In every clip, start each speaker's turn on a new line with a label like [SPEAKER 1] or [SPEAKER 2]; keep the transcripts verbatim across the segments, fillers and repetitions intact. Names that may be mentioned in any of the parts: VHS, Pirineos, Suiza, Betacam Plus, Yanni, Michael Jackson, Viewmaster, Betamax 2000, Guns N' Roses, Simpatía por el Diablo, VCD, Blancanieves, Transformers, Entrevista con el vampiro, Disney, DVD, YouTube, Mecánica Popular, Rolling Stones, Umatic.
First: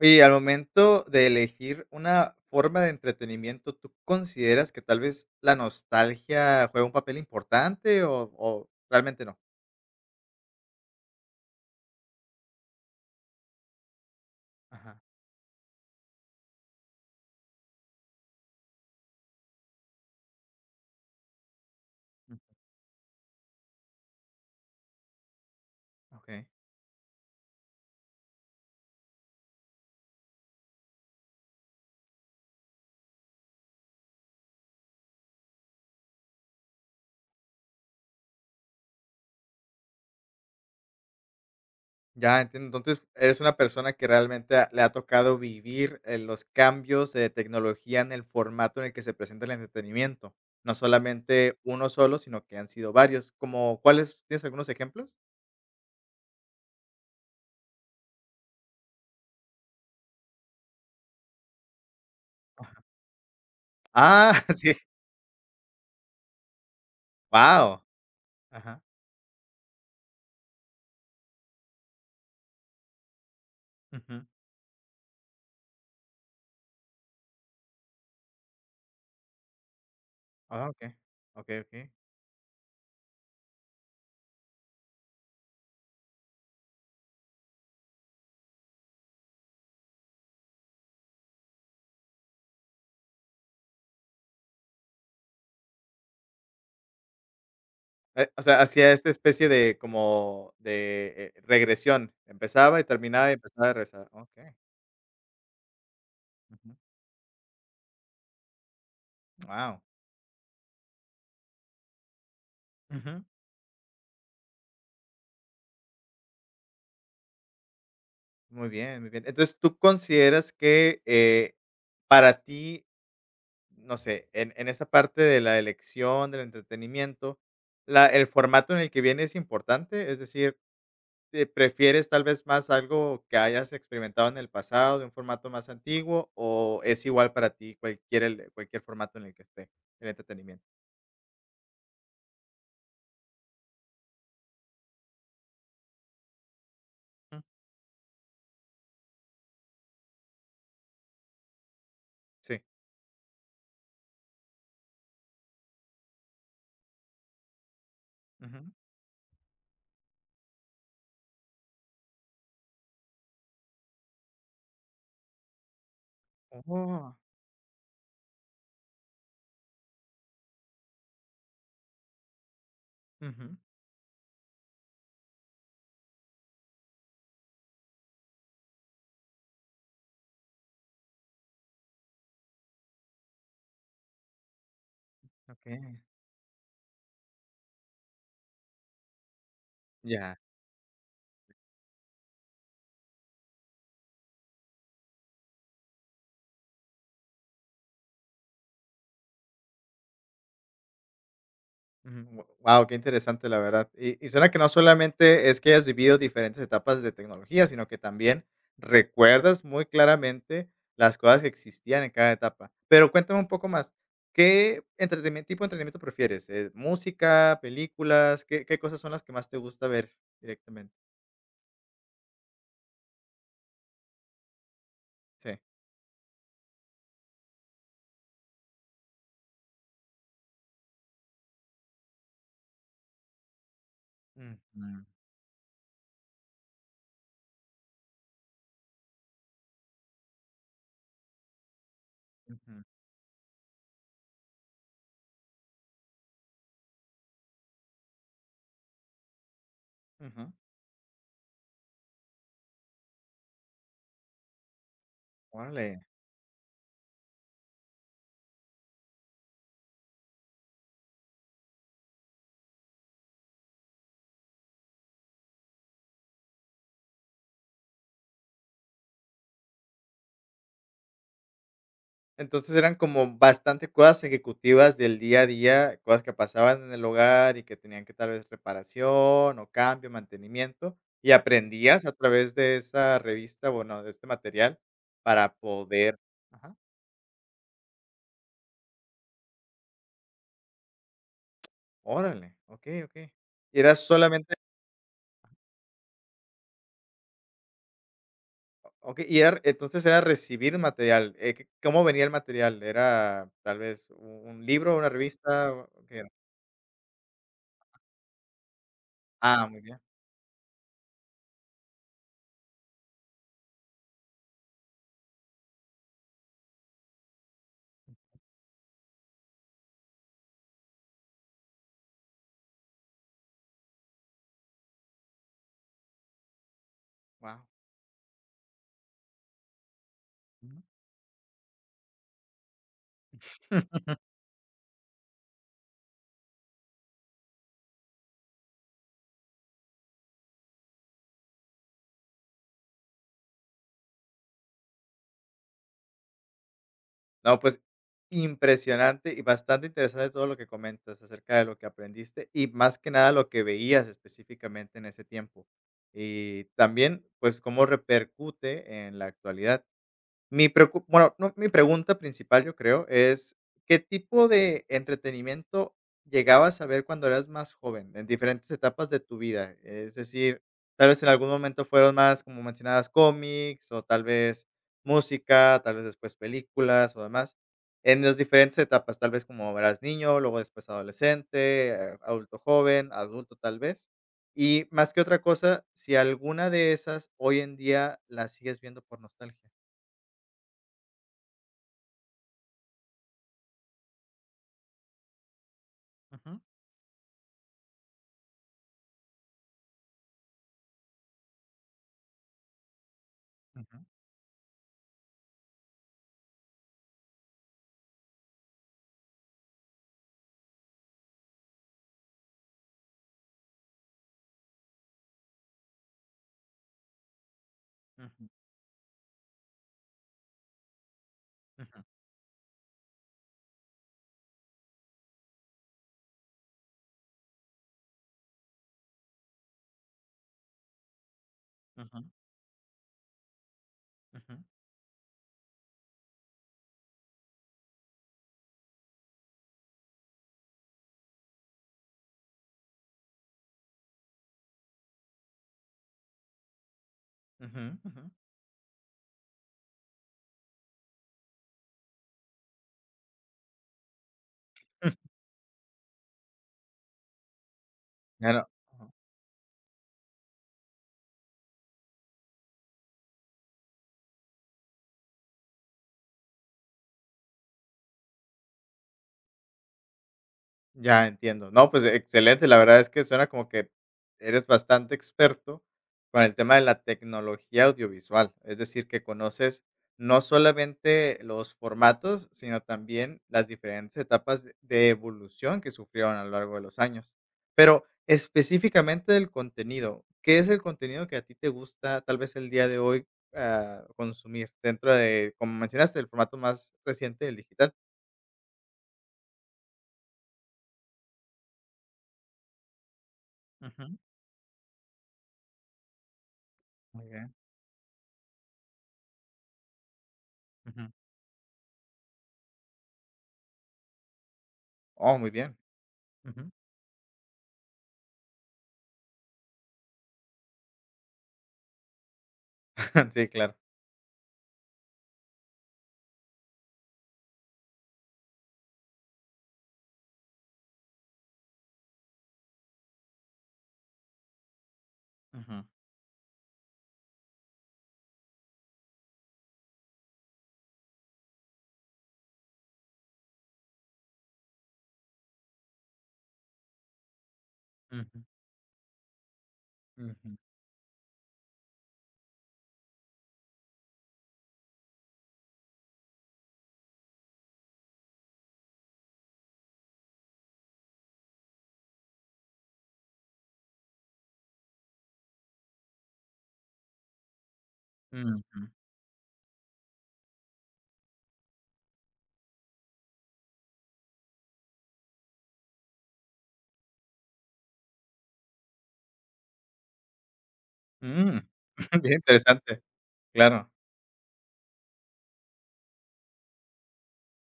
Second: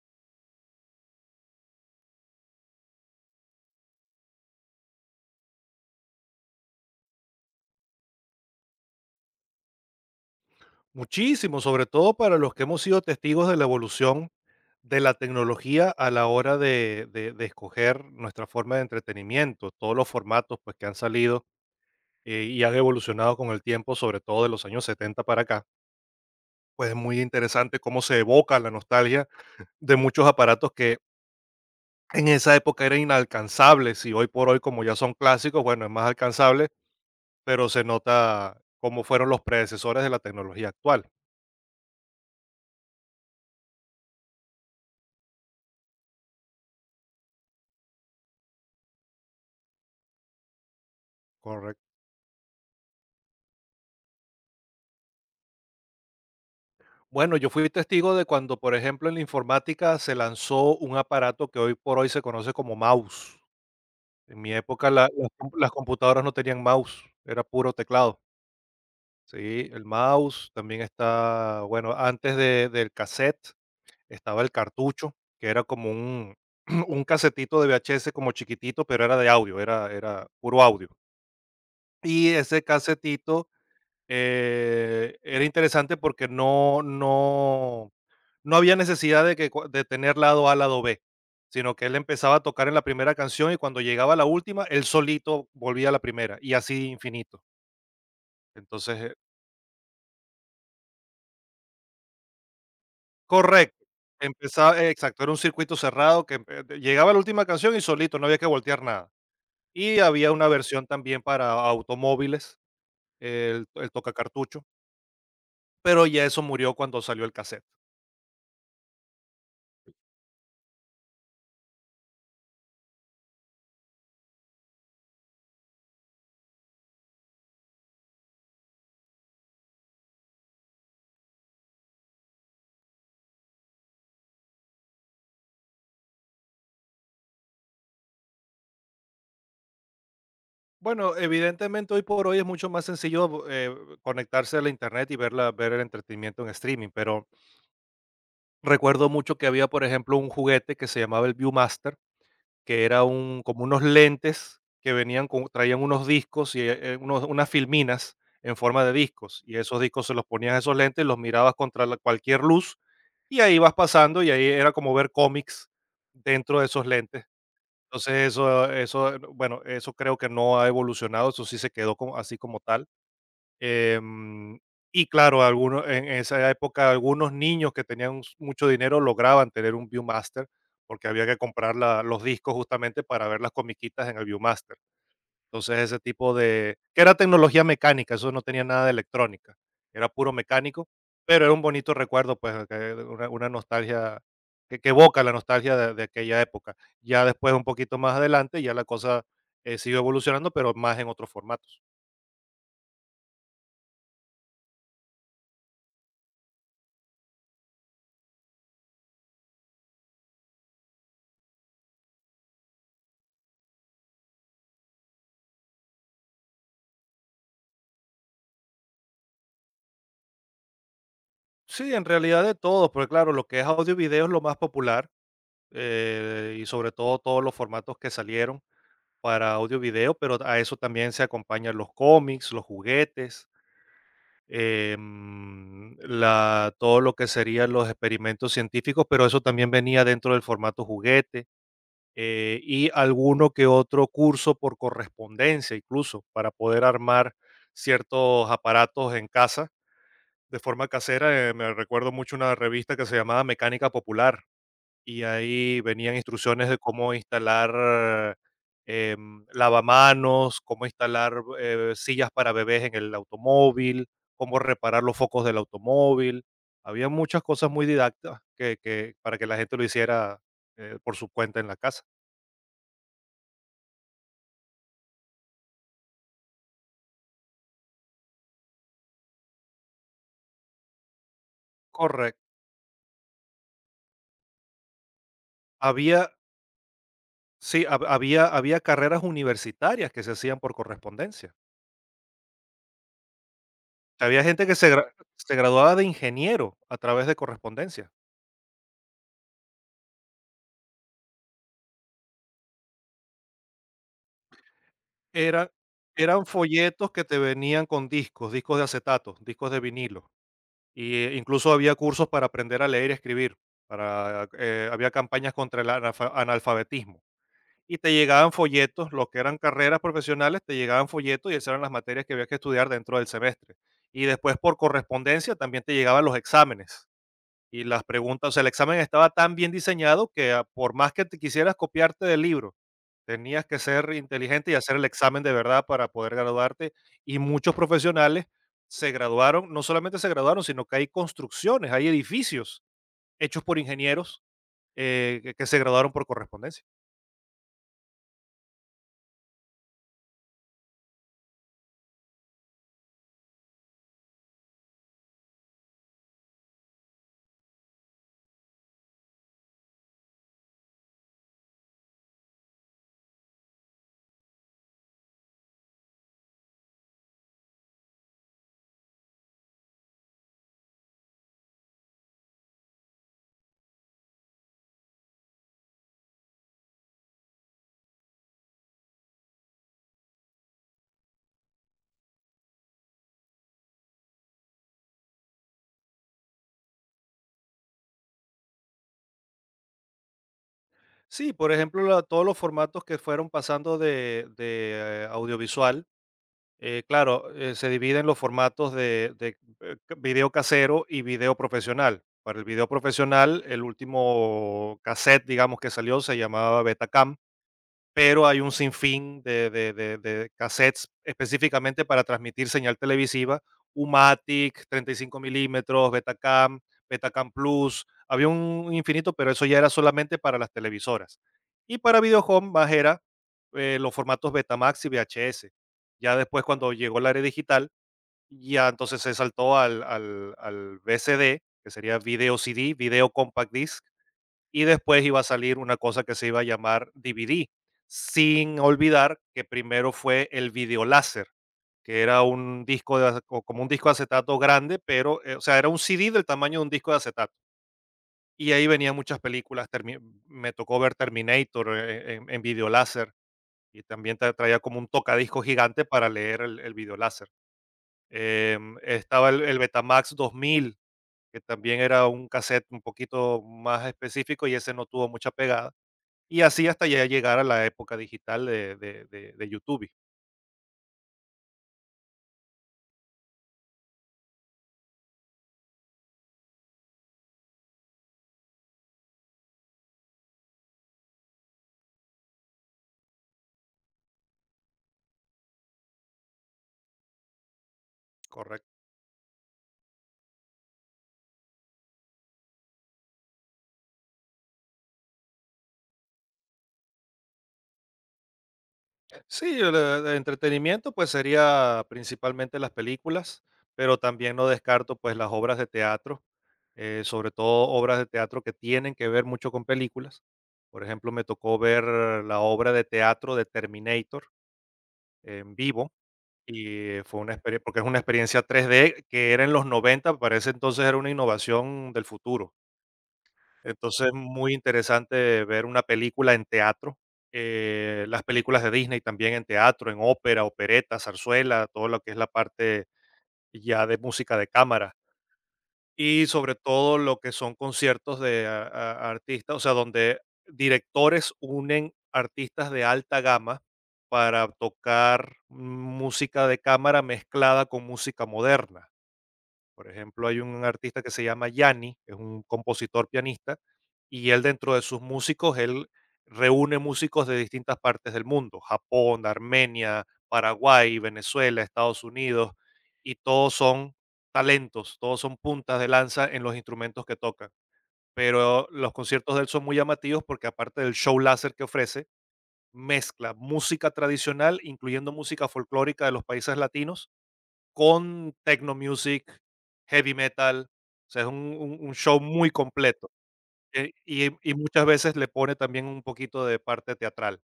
[SPEAKER 1] Y al momento de elegir una forma de entretenimiento, ¿tú consideras que tal vez la nostalgia juega un papel importante o o realmente no?
[SPEAKER 2] Muchísimo, sobre todo para los que hemos sido testigos de la evolución
[SPEAKER 1] Ajá.
[SPEAKER 2] de la tecnología a la hora de, de- de escoger nuestra forma de entretenimiento, todos los formatos pues, que han salido, eh, y han evolucionado con el tiempo, sobre todo de los años setenta para acá.
[SPEAKER 1] Okey.
[SPEAKER 2] Pues es muy interesante cómo se evoca la nostalgia de muchos aparatos que en esa época eran inalcanzables y hoy por hoy, como ya son clásicos, bueno, es más alcanzable, pero se nota cómo fueron los predecesores de la tecnología actual.
[SPEAKER 1] Ya entiendo. Entonces, eres una persona que realmente ha le ha tocado vivir, eh, los cambios de tecnología en el formato en el que se presenta el entretenimiento. No solamente uno
[SPEAKER 2] Correcto.
[SPEAKER 1] solo, sino que han sido varios. ¿Como cuáles? ¿Tienes algunos ejemplos?
[SPEAKER 2] Bueno, yo fui testigo de cuando, por ejemplo, en la informática se lanzó un aparato que hoy por hoy se conoce como mouse.
[SPEAKER 1] Ah,
[SPEAKER 2] En mi
[SPEAKER 1] sí.
[SPEAKER 2] época la- las com- las computadoras no tenían mouse, era puro
[SPEAKER 1] Wow.
[SPEAKER 2] teclado.
[SPEAKER 1] Ajá.
[SPEAKER 2] Sí, el mouse también está, bueno, antes de- del cassette
[SPEAKER 1] Ujú.
[SPEAKER 2] estaba el cartucho, que era como un, un casetito de V H S como chiquitito, pero era de audio, era, era puro
[SPEAKER 1] Ah,
[SPEAKER 2] audio.
[SPEAKER 1] okey. Okey, okey.
[SPEAKER 2] Y ese casetito, Eh, era interesante porque no no no había necesidad de que cua de tener lado A, lado B, sino que él empezaba a tocar en la primera canción y cuando llegaba a la última, él solito volvía a la primera y así infinito.
[SPEAKER 1] Eh, o sea, hacía
[SPEAKER 2] Entonces,
[SPEAKER 1] esta
[SPEAKER 2] eh
[SPEAKER 1] especie de como de, eh, regresión. Empezaba y terminaba y empezaba y
[SPEAKER 2] correcto,
[SPEAKER 1] regresaba. Okey.
[SPEAKER 2] empezaba eh, exacto, era un circuito cerrado que empe
[SPEAKER 1] Ujú.
[SPEAKER 2] de- llegaba a la última canción y solito, no había que voltear nada.
[SPEAKER 1] Guau.
[SPEAKER 2] Y había una versión también para automóviles,
[SPEAKER 1] Ujú.
[SPEAKER 2] el el tocacartucho, pero ya eso murió cuando salió el cassette.
[SPEAKER 1] Muy bien, muy bien. Entonces, ¿tú consideras que, eh, para ti, no sé, en en esa parte de la elección, del entretenimiento, la el formato en el que viene es importante? Es decir, eh, ¿prefieres tal vez más algo que hayas experimentado en el pasado, de un formato más antiguo, o es igual para ti cualquier el cualquier formato en el que esté el entretenimiento?
[SPEAKER 2] Bueno, evidentemente hoy por hoy es mucho más sencillo, eh, conectarse a la internet y ver la ver el entretenimiento en streaming, pero recuerdo mucho que había, por ejemplo, un juguete que se llamaba el Viewmaster,
[SPEAKER 1] Sí.
[SPEAKER 2] que era un, como unos lentes que venían con, traían unos discos y, eh, unos unas filminas en
[SPEAKER 1] Ujú.
[SPEAKER 2] forma de discos, y esos discos se los ponías a esos lentes, los mirabas contra la cualquier luz, y ahí vas pasando, y ahí era como ver cómics dentro de esos
[SPEAKER 1] Oh,
[SPEAKER 2] lentes. Entonces, eso eso, bueno, eso creo que no ha evolucionado, eso sí se quedó como así, como tal.
[SPEAKER 1] ujú,
[SPEAKER 2] Em, y claro, algunos, en esa época algunos niños que tenían s- mucho dinero lograban tener un Viewmaster, porque había que comprar la- los discos justamente para ver las comiquitas en el Viewmaster. Entonces, ese
[SPEAKER 1] okey,
[SPEAKER 2] tipo de, que era tecnología mecánica, eso no tenía nada de electrónica, era puro
[SPEAKER 1] ya.
[SPEAKER 2] mecánico, pero era un bonito recuerdo, pues que una, una, nostalgia que, que evoca la nostalgia de, de aquella época. Ya después, un poquito más adelante, ya la cosa eh, siguió evolucionando, pero más en otros formatos.
[SPEAKER 1] Wow, qué interesante, la verdad. Y y suena que no solamente es que hayas vivido diferentes etapas de tecnología, sino que también recuerdas muy claramente las cosas que existían en cada etapa. Pero cuéntame un poco más, ¿qué entretenimiento tipo de entretenimiento prefieres? Eh, ¿música, películas? ¿Qué qué cosas son las que más te gusta ver directamente?
[SPEAKER 2] Sí, en realidad de todos, porque claro, lo que es audio y video es lo más popular,
[SPEAKER 1] Sí.
[SPEAKER 2] eh, y sobre todo todos los formatos que salieron para audio y video, pero a eso también se acompañan los cómics, los juguetes, eh,
[SPEAKER 1] Ujú,
[SPEAKER 2] mm, la, todo lo que serían los experimentos científicos, pero eso también venía dentro del formato juguete, eh,
[SPEAKER 1] ujú,
[SPEAKER 2] y alguno que otro curso por correspondencia, incluso para poder armar ciertos aparatos en casa
[SPEAKER 1] ujú.
[SPEAKER 2] de forma casera. Eh, me recuerdo mucho una revista que se llamaba Mecánica Popular, y ahí
[SPEAKER 1] Órale.
[SPEAKER 2] venían instrucciones de cómo instalar eh, em, lavamanos, cómo instalar eh, sillas para bebés en el automóvil, cómo reparar los focos del automóvil. Había muchas cosas muy didácticas que, que- para que la gente lo hiciera eh, por su cuenta en la casa.
[SPEAKER 1] Entonces, eran como bastante cosas ejecutivas del día a día, cosas que pasaban en el hogar y que tenían que tal vez reparación o cambio, mantenimiento, y aprendías a
[SPEAKER 2] Correcto.
[SPEAKER 1] través de esa revista, bueno, de este material para poder
[SPEAKER 2] Había,
[SPEAKER 1] ajá,
[SPEAKER 2] sí, hab- había, había carreras universitarias que se hacían por correspondencia.
[SPEAKER 1] órale, okey, okey. Y era
[SPEAKER 2] Había
[SPEAKER 1] solamente
[SPEAKER 2] gente que se gra se graduaba de ingeniero a través de correspondencia.
[SPEAKER 1] okey, y era entonces era recibir material, eh, ¿qué cómo venía el material? ¿Era tal vez u un libro, una
[SPEAKER 2] Era
[SPEAKER 1] revista? ¿O ¿Qué era?
[SPEAKER 2] eran folletos que te venían con discos, discos de acetato,
[SPEAKER 1] Ah,
[SPEAKER 2] discos de
[SPEAKER 1] muy bien.
[SPEAKER 2] vinilo, y, eh, incluso había cursos para aprender a leer y escribir. Para, eh, había campañas contra el analfa analfabetismo, y te llegaban folletos. Lo que eran carreras profesionales, te llegaban folletos y esas eran las materias que había que estudiar dentro del semestre. Y después por correspondencia también te llegaban los exámenes.
[SPEAKER 1] Wow.
[SPEAKER 2] Y las preguntas, o sea, el examen estaba tan bien diseñado que, ah, por más que te quisieras copiarte del libro, tenías que ser inteligente y hacer el examen de verdad para poder graduarte. Y muchos profesionales se graduaron, no solamente se graduaron, sino que hay construcciones, hay edificios hechos por ingenieros eh, que, que se graduaron por correspondencia.
[SPEAKER 1] No, pues impresionante y bastante interesante todo lo que comentas acerca de lo que aprendiste y más que nada lo que veías específicamente en ese tiempo. Y también, pues, cómo repercute en la actualidad. Mi preocu bueno, no, mi pregunta principal, yo creo, es, ¿qué tipo de entretenimiento llegabas a ver cuando eras más joven, en diferentes etapas de tu vida? Es decir, tal vez en algún momento fueron más, como mencionabas, cómics, o tal vez música, tal vez después películas o demás. En las diferentes etapas, tal vez como eras niño, luego después adolescente, eh, adulto joven, adulto tal vez. Y más que otra cosa, si alguna de esas hoy en día las sigues viendo por nostalgia.
[SPEAKER 2] Sí, por ejemplo, la- todos los formatos que fueron pasando de, de, eh, audiovisual.
[SPEAKER 1] Ujú.
[SPEAKER 2] Eh, claro, eh, se divide en los formatos de, de, eh, ca- video casero y video profesional. Para el video profesional, el
[SPEAKER 1] Ujú,
[SPEAKER 2] último cassette, digamos, que salió se llamaba Betacam, pero hay un sinfín de, de- de- de cassettes específicamente para transmitir señal televisiva: Umatic, treinta y cinco milímetros, Betacam, Betacam Plus.
[SPEAKER 1] ujú,
[SPEAKER 2] Había un infinito, pero eso ya era solamente para las televisoras. Y
[SPEAKER 1] ujú,
[SPEAKER 2] para Videohome, más era eh, los formatos Betamax y V H S. Ya después, cuando llegó el área digital, ya entonces se saltó al, al, al V C D, que sería
[SPEAKER 1] ujú,
[SPEAKER 2] Video C D, Video Compact Disc,
[SPEAKER 1] ujú,
[SPEAKER 2] y después iba a salir una cosa que se iba a llamar D V D, sin olvidar que primero fue el video láser, que era un disco de ace- o como un disco de acetato grande, pero, eh, o sea, era un C D del tamaño de un disco de acetato.
[SPEAKER 1] ujú, ujú.
[SPEAKER 2] Y ahí venían muchas películas. termi- Me tocó ver Terminator eh, en, en video láser, y también tra- traía como un tocadisco gigante para leer el, el video láser.
[SPEAKER 1] Claro.
[SPEAKER 2] Em, estaba el, el Betamax dos mil, que también era un cassette un poquito más específico y ese no tuvo mucha pegada, y así hasta ya llegar a la época digital de de de de YouTube,
[SPEAKER 1] Ya entiendo. No, pues excelente. La verdad es que suena como que eres bastante experto con el tema de la tecnología audiovisual. Es decir, que conoces no solamente los formatos, sino también las diferentes etapas de de evolución que sufrieron a lo largo de los años. Pero
[SPEAKER 2] correcto.
[SPEAKER 1] específicamente del contenido, ¿qué es el contenido que a ti te gusta tal vez el día de hoy ah, consumir dentro de, como mencionaste, el formato más reciente del digital?
[SPEAKER 2] Sí, el, eh, de entretenimiento, pues, sería principalmente las películas,
[SPEAKER 1] Ujú.
[SPEAKER 2] pero también no descarto, pues, las obras de teatro, eh,
[SPEAKER 1] Muy
[SPEAKER 2] sobre
[SPEAKER 1] bien.
[SPEAKER 2] todo obras de teatro que tienen que ver mucho con películas. Por
[SPEAKER 1] Ujú.
[SPEAKER 2] ejemplo, me tocó ver la obra de teatro de Terminator
[SPEAKER 1] Oh, muy
[SPEAKER 2] en
[SPEAKER 1] bien.
[SPEAKER 2] vivo,
[SPEAKER 1] Ujú.
[SPEAKER 2] y fue una experiencia, porque es una experiencia tres D que era en los noventa, parece, entonces era una innovación del futuro.
[SPEAKER 1] Sí, claro.
[SPEAKER 2] Entonces, muy interesante ver una película en teatro, eh, las películas de Disney también en teatro, en ópera, opereta, zarzuela, todo lo que es la parte ya de música de cámara.
[SPEAKER 1] Ujú,
[SPEAKER 2] Y sobre todo lo que son conciertos de a- a- artistas, o sea, donde directores unen artistas de alta gama para tocar música de cámara mezclada con
[SPEAKER 1] ujú,
[SPEAKER 2] música moderna. Por ejemplo,
[SPEAKER 1] ujú,
[SPEAKER 2] hay un artista que se llama Yanni, es un compositor pianista, y él, dentro de sus músicos, él reúne músicos de distintas partes del mundo: Japón, Armenia, Paraguay, Venezuela, Estados Unidos, y todos son talentos, todos son puntas de lanza en los instrumentos que tocan. Pero
[SPEAKER 1] ujú.
[SPEAKER 2] los conciertos de él son muy llamativos, porque aparte del show láser que ofrece, mezcla música tradicional, incluyendo música folclórica de los países latinos, con techno music, heavy metal. O sea, es
[SPEAKER 1] Mm.
[SPEAKER 2] un un un
[SPEAKER 1] Bien
[SPEAKER 2] show muy
[SPEAKER 1] interesante.
[SPEAKER 2] completo,
[SPEAKER 1] Claro.
[SPEAKER 2] eh, y y muchas veces le pone también un poquito de parte teatral.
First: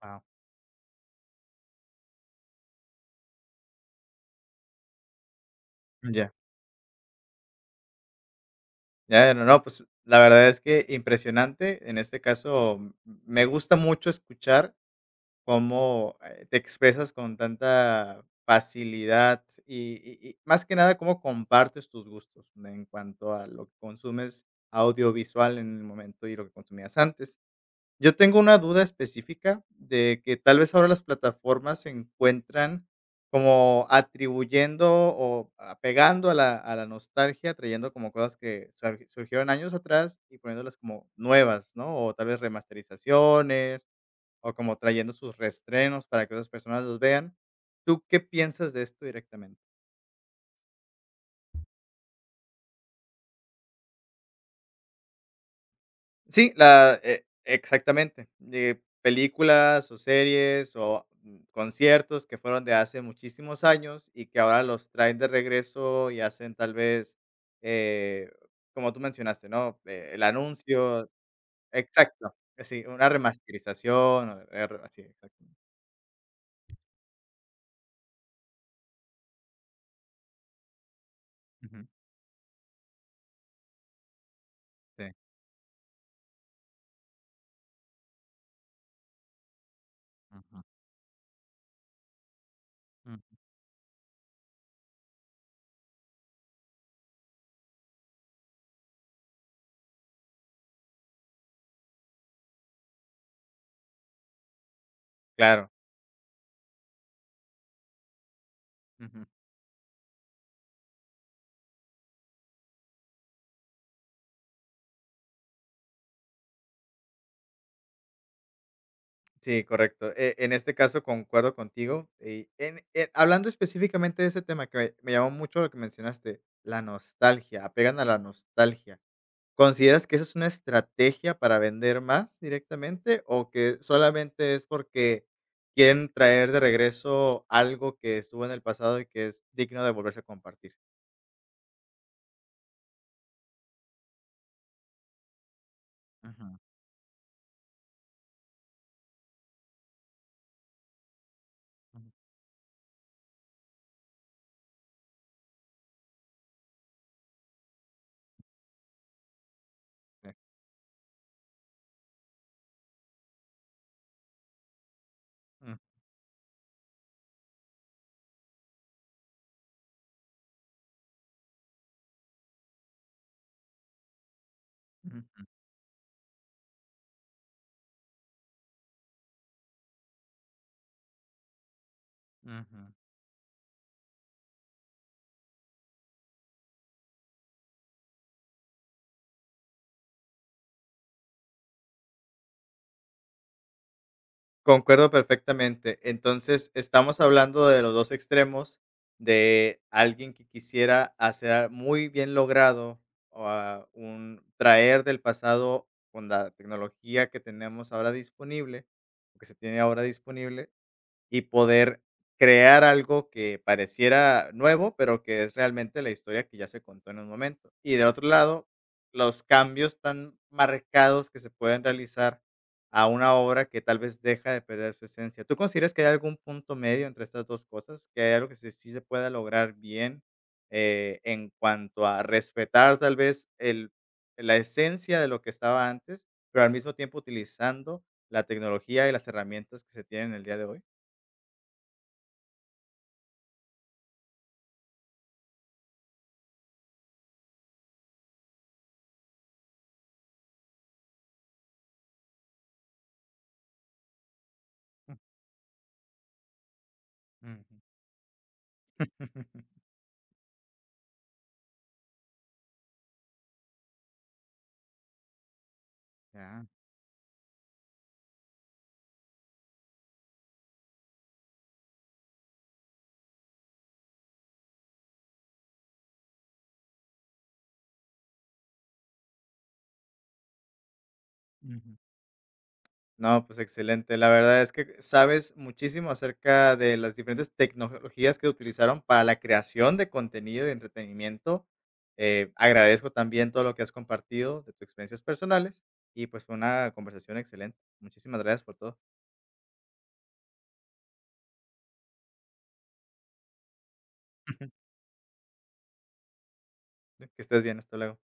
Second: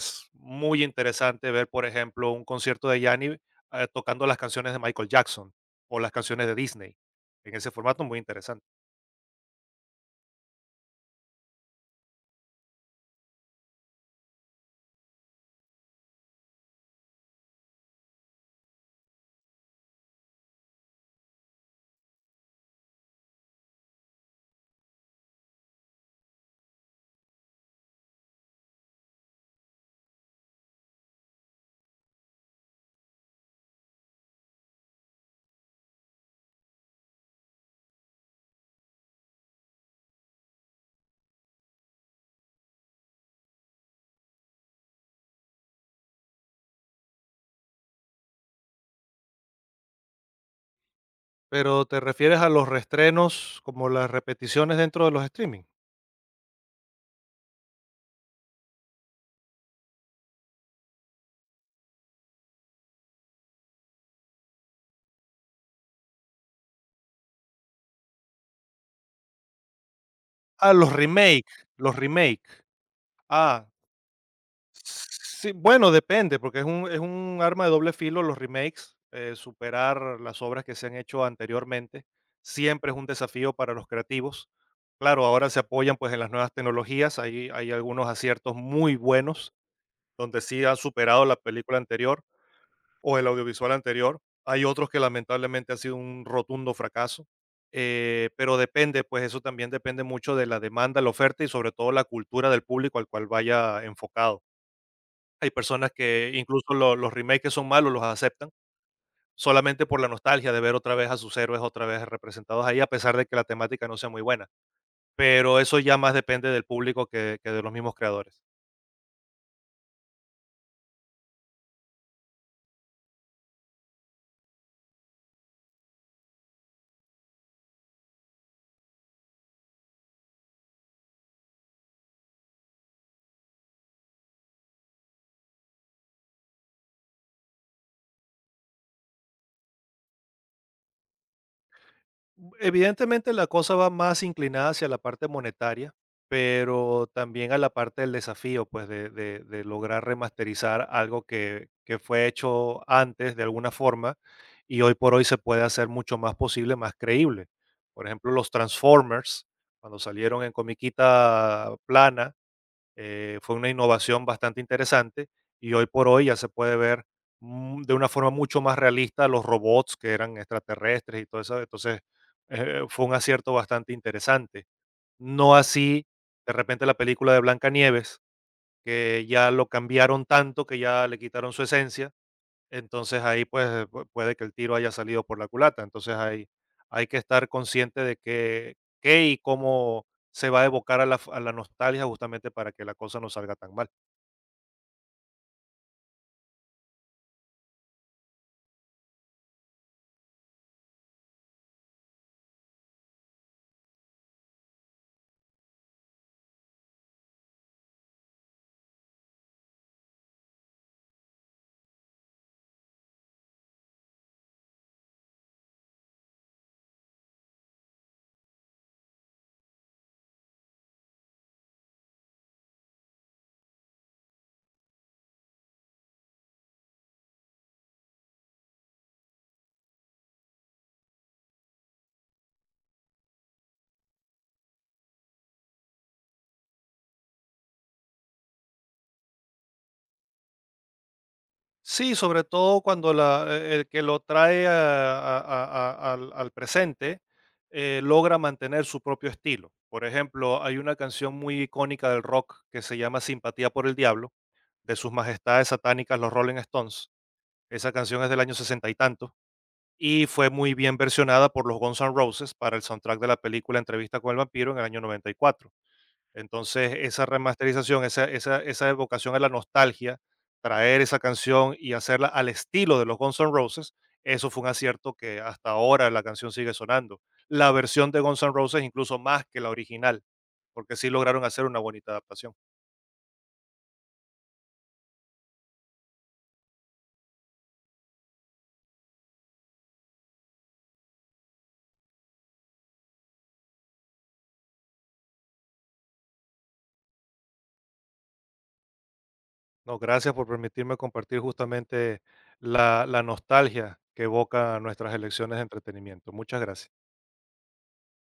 [SPEAKER 1] Guau.
[SPEAKER 2] muy interesante ver, por ejemplo, un concierto de Yanni, eh, tocando las canciones de Michael Jackson o las
[SPEAKER 1] Ya.
[SPEAKER 2] canciones de Disney, en ese formato. Muy interesante.
[SPEAKER 1] Ya, no, no, pues, la verdad es que impresionante. En este caso, m me gusta mucho escuchar cómo, eh, te expresas con tanta facilidad y y y más que nada, cómo compartes tus gustos en cuanto a lo que consumes audiovisual en el momento y lo que consumías antes. Yo tengo una duda específica de que tal vez ahora las plataformas se encuentran como atribuyendo o apegando a la a la nostalgia, trayendo como cosas que sur surgieron años atrás y poniéndolas como nuevas, ¿no? O tal vez remasterizaciones, o como trayendo sus reestrenos para que otras personas los vean. ¿Tú qué piensas de esto directamente?
[SPEAKER 2] ¿Pero te refieres a los restrenos, como las repeticiones dentro de los streaming?
[SPEAKER 1] Sí, la e exactamente, de películas o series o, mm, conciertos que fueron de hace muchísimos años y que ahora los traen de regreso y hacen tal vez, eh, como tú mencionaste, ¿no? Eh, el
[SPEAKER 2] Ah, los
[SPEAKER 1] anuncio
[SPEAKER 2] remake, los
[SPEAKER 1] exacto,
[SPEAKER 2] remake.
[SPEAKER 1] sí, una
[SPEAKER 2] Ah.
[SPEAKER 1] remasterización, o, eh, así,
[SPEAKER 2] Sí,
[SPEAKER 1] exactamente.
[SPEAKER 2] bueno, depende, porque es un es un arma de doble filo los remakes, eh, superar las obras que se han hecho
[SPEAKER 1] Ujú,
[SPEAKER 2] anteriormente siempre es un desafío para los creativos.
[SPEAKER 1] sí.
[SPEAKER 2] Claro, ahora se apoyan, pues, en las nuevas tecnologías, hay hay algunos aciertos muy buenos, donde
[SPEAKER 1] Ujú,
[SPEAKER 2] sí han superado la película anterior o el
[SPEAKER 1] mm.
[SPEAKER 2] audiovisual anterior. Hay otros que lamentablemente ha sido un rotundo fracaso, eh, pero depende, pues, eso también depende mucho de la demanda, la oferta y sobre todo la cultura del público al cual vaya enfocado. Hay
[SPEAKER 1] Claro.
[SPEAKER 2] personas que incluso lo los remakes que son malos los aceptan,
[SPEAKER 1] Ujú.
[SPEAKER 2] solamente por la nostalgia de ver otra vez a sus héroes otra vez representados ahí, a pesar de que la temática no sea muy buena. Pero eso ya más depende del público que que de los mismos creadores.
[SPEAKER 1] Sí, correcto. E en este caso concuerdo contigo, y en eh, hablando específicamente de ese tema que me me llamó mucho lo que mencionaste, la nostalgia, apegan a la nostalgia. ¿Consideras que esa es una estrategia para vender más directamente o que solamente es porque quieren traer de regreso algo que estuvo en el pasado y que es digno de volverse a compartir?
[SPEAKER 2] Evidentemente la cosa va más inclinada hacia la parte monetaria,
[SPEAKER 1] Ujú,
[SPEAKER 2] pero también a la parte del desafío, pues de, de- de lograr remasterizar algo que, que
[SPEAKER 1] ujú.
[SPEAKER 2] fue hecho antes de alguna forma, y hoy por hoy se puede hacer mucho más posible, más creíble. Por ejemplo, los Transformers, cuando
[SPEAKER 1] Sí.
[SPEAKER 2] salieron en comiquita plana, eh, fue una innovación bastante interesante, y
[SPEAKER 1] Ujú,
[SPEAKER 2] hoy por hoy ya se puede ver, mm, de una forma mucho más realista, los robots que eran extraterrestres y todo eso. Entonces, eh, fue un acierto bastante interesante.
[SPEAKER 1] ujú.
[SPEAKER 2] No así, de repente, la película de Blancanieves, que ya lo cambiaron tanto que ya le quitaron su esencia.
[SPEAKER 1] Ujú.
[SPEAKER 2] Entonces ahí, pues pu- puede que el tiro haya salido por la culata. Entonces hay, hay que estar consciente de que, qué y cómo se va a evocar a la, f- a la nostalgia, justamente para que la cosa no salga tan mal.
[SPEAKER 1] Concuerdo perfectamente. Entonces, estamos hablando de los dos extremos, de alguien que quisiera hacer muy bien logrado, ah, un traer del pasado con la tecnología que tenemos ahora disponible, o que se tiene ahora disponible, y poder crear algo que pareciera nuevo, pero que es realmente la historia que ya se contó en un momento. Y de otro lado, los cambios tan marcados que se pueden realizar a una obra que tal vez deja de perder su esencia. ¿Tú consideras que hay algún punto medio entre estas dos cosas? ¿Que hay algo que se- sí se pueda lograr bien eh, en cuanto a respetar tal vez el, la esencia de lo que estaba antes, pero al mismo tiempo utilizando la tecnología y las herramientas que se tienen el día de hoy?
[SPEAKER 2] Sí, sobre todo cuando la, eh, el que lo trae a- a- a- a- al, al presente eh, logra mantener su propio estilo. Por ejemplo, hay una canción muy icónica del rock que se llama Simpatía por el Diablo, de sus majestades satánicas los Rolling Stones.
[SPEAKER 1] Ujú.
[SPEAKER 2] Esa canción es del año sesenta y tantos, y fue muy bien versionada por los Guns N' Roses para el soundtrack de la película Entrevista con el vampiro en el año noventa y cuatro.
[SPEAKER 1] Ya,
[SPEAKER 2] Entonces, esa remasterización, esa, esa, esa evocación a la nostalgia, traer esa canción y hacerla al estilo de los Guns N' Roses, eso fue un acierto que hasta ahora la canción sigue sonando. La versión de Guns N' Roses incluso más que la original, porque sí lograron hacer una
[SPEAKER 1] ujú.
[SPEAKER 2] bonita adaptación.
[SPEAKER 1] No, pues excelente. La verdad es que sabes muchísimo acerca de las diferentes tecnologías que utilizaron para la creación de contenido y de entretenimiento. Eh, agradezco también todo lo que has compartido de tus experiencias personales y pues fue una conversación excelente. Muchísimas gracias por todo.
[SPEAKER 2] No, gracias por permitirme compartir justamente la, la nostalgia que evoca nuestras elecciones de entretenimiento. Muchas gracias.
[SPEAKER 1] Que estés bien, hasta luego.